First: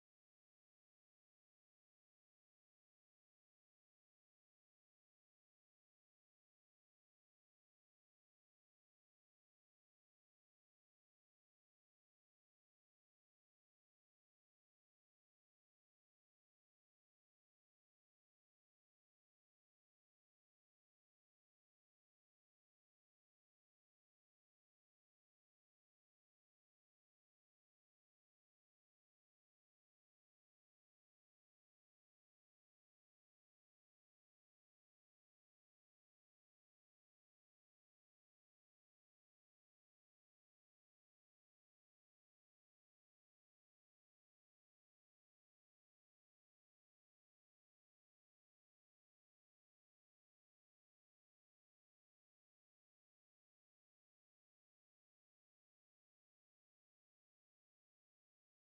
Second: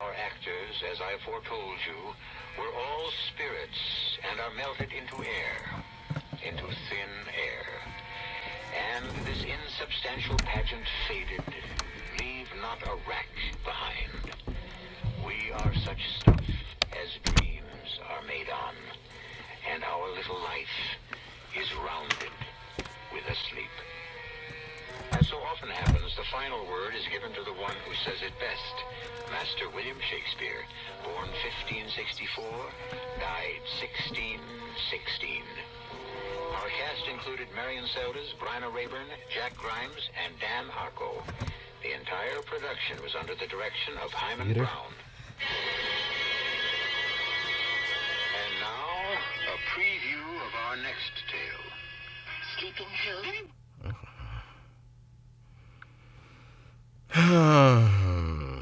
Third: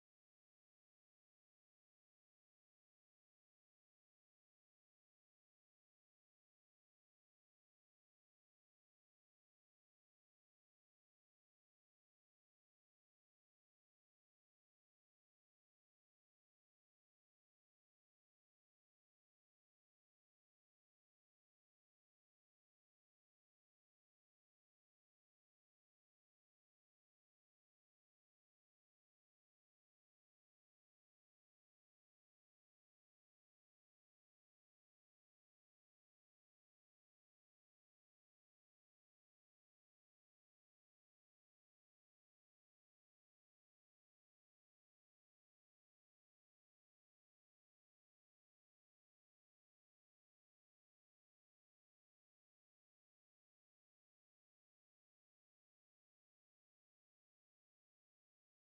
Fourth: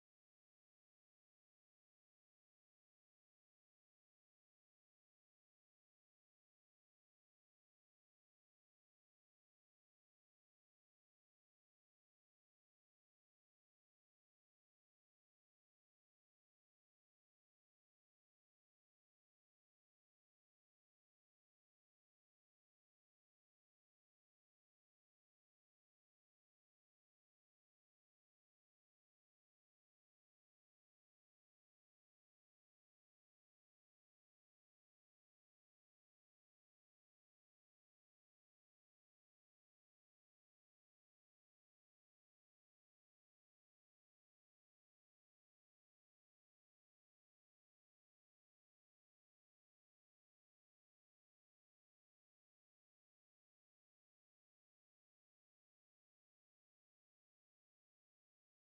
Our actors, as I foretold you, were all spirits and are melted into air, into thin air. And this insubstantial pageant faded, leave not a rack behind. We are such stuff as dreams are made on, and our little life is rounded with a sleep. As so often happens, the final word is given to the one who says it best. Master William Shakespeare, born 1564, died 1616. Our cast included Marion Seldes, Bryna Rayburn, Jack Grimes, and Dan Harco. The entire production was under the direction of Hyman Peter? Brown. And now, a preview of our next tale. Sleeping Hill? All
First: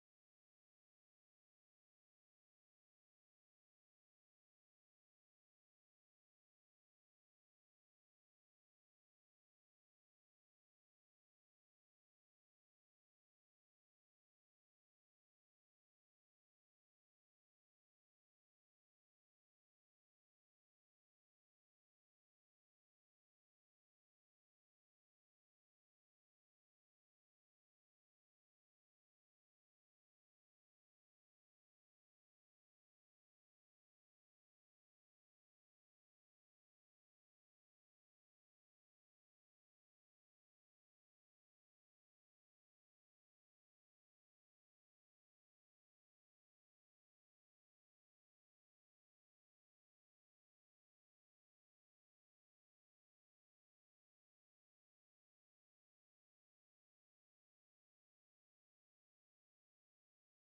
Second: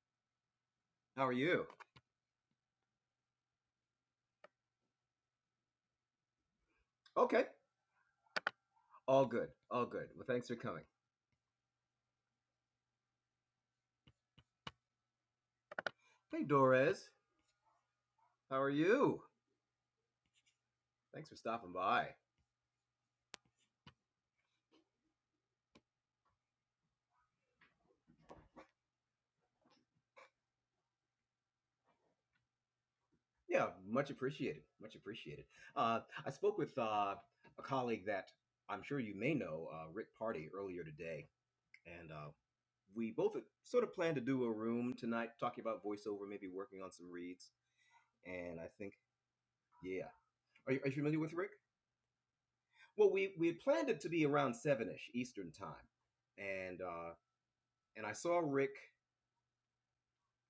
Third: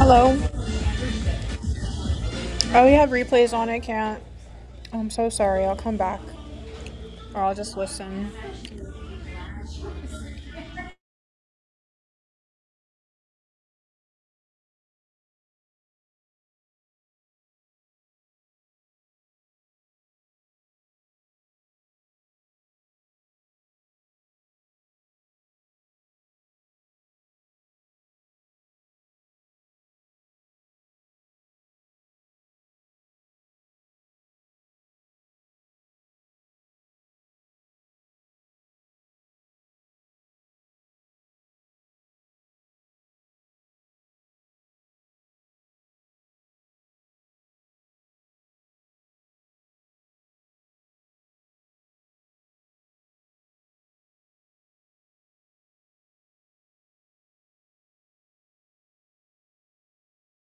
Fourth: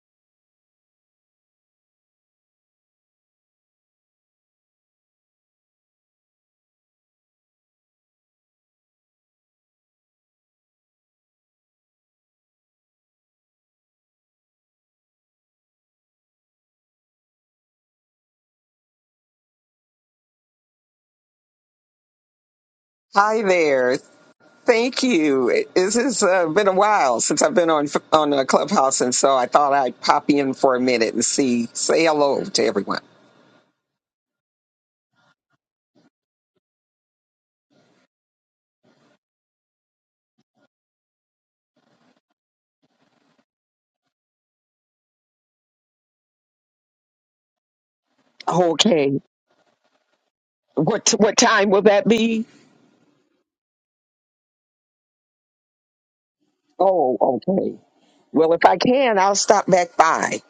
Hello. Oh, you have replays on. I can't. I'm so sorry. I'll come back or I'll just listen. Hi there. Thank you. It- This has uh, been a while since I've been on on uh, Clubhouse, and so I thought I'd pop in for a minute and see, say hello to everyone. Okay. What what time will that be? Oh, okay. Well, if I can, I'll stop back by.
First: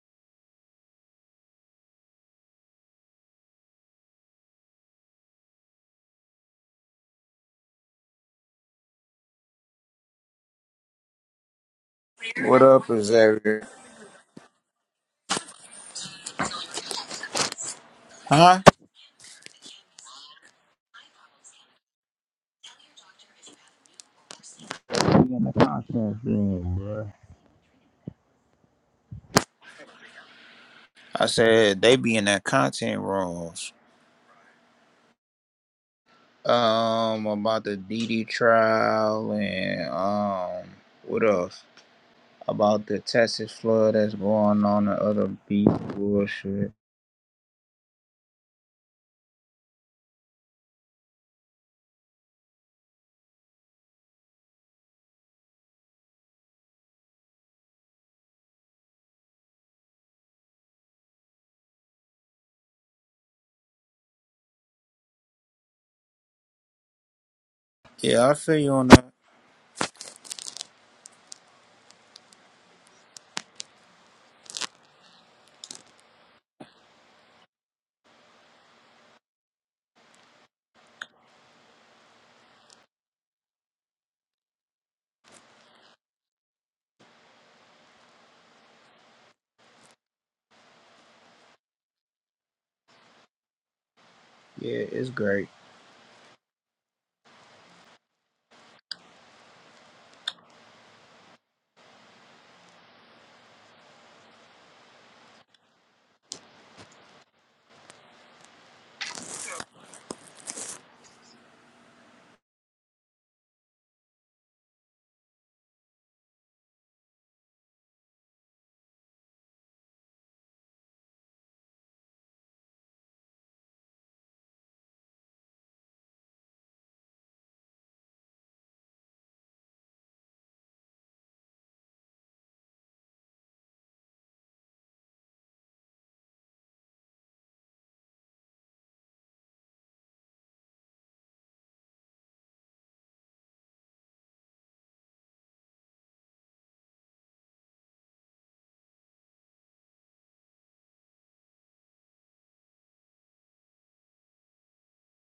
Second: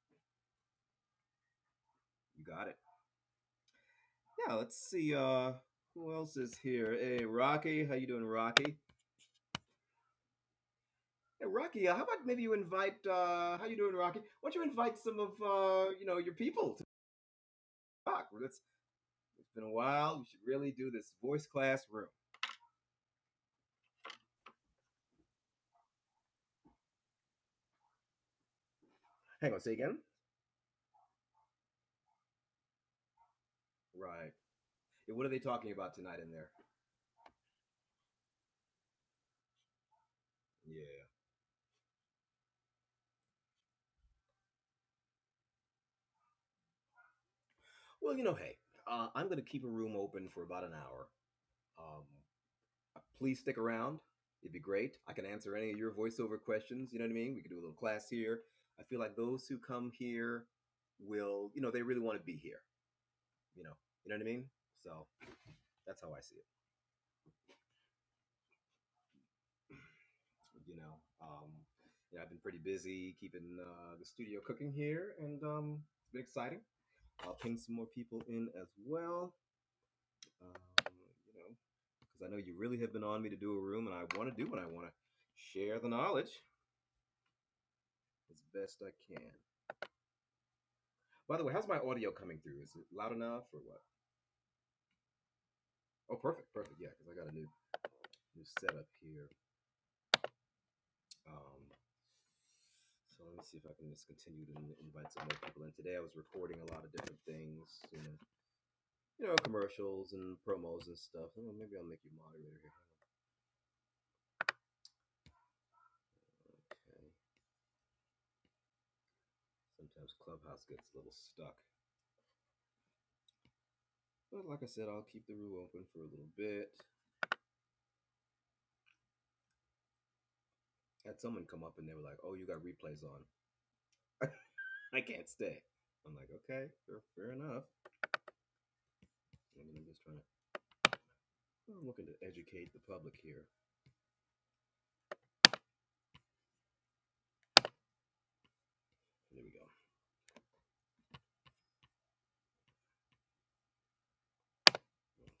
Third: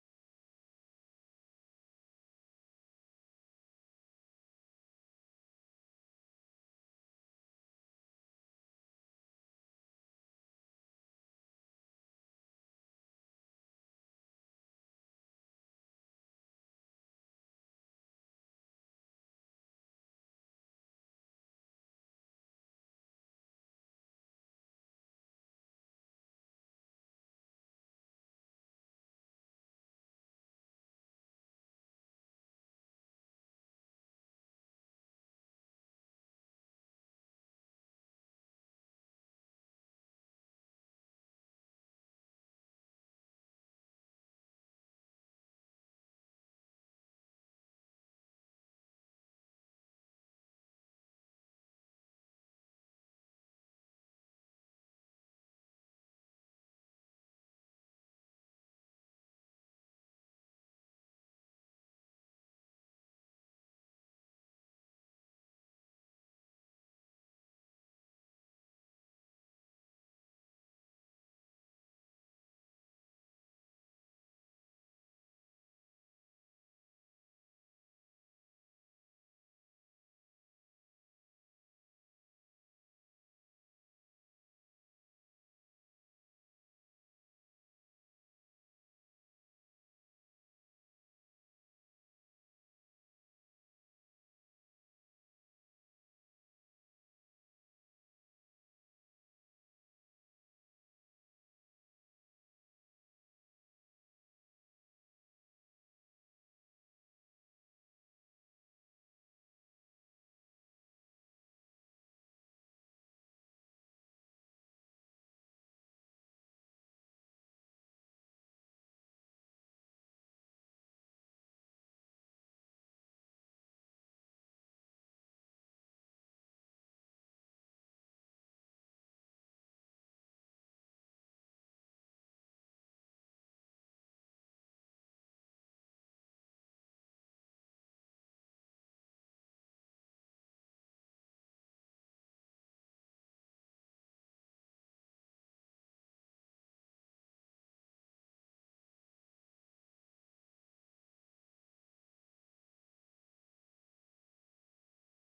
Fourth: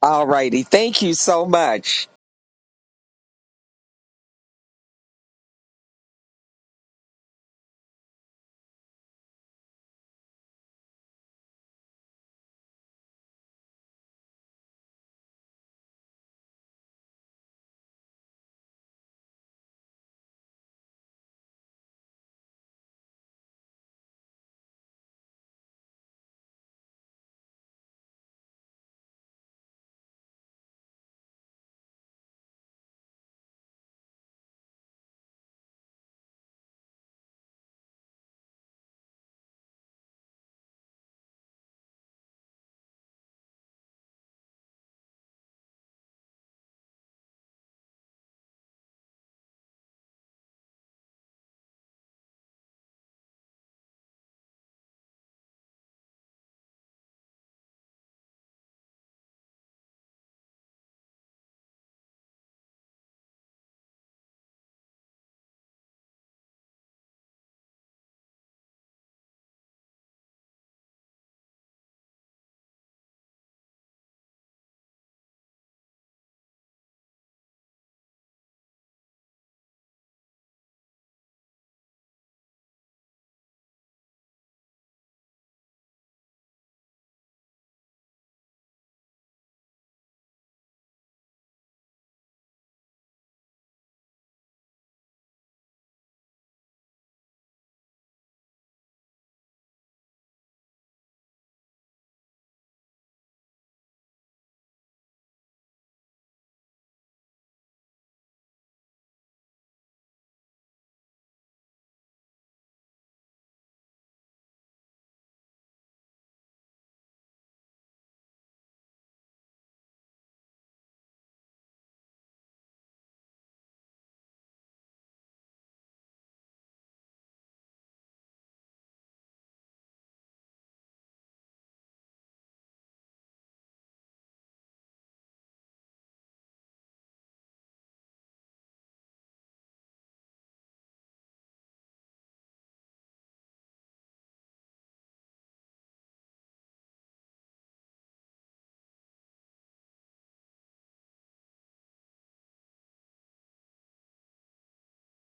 All righty. Thank you so much. What up, Xavier? Huh? They be in the content room, bro. I said they be in that content rooms. Um, about the DD trial and um, what else? About the Texas flood that's going on and other beef bullshit. Yeah, I feel you on that. Yeah, it's great.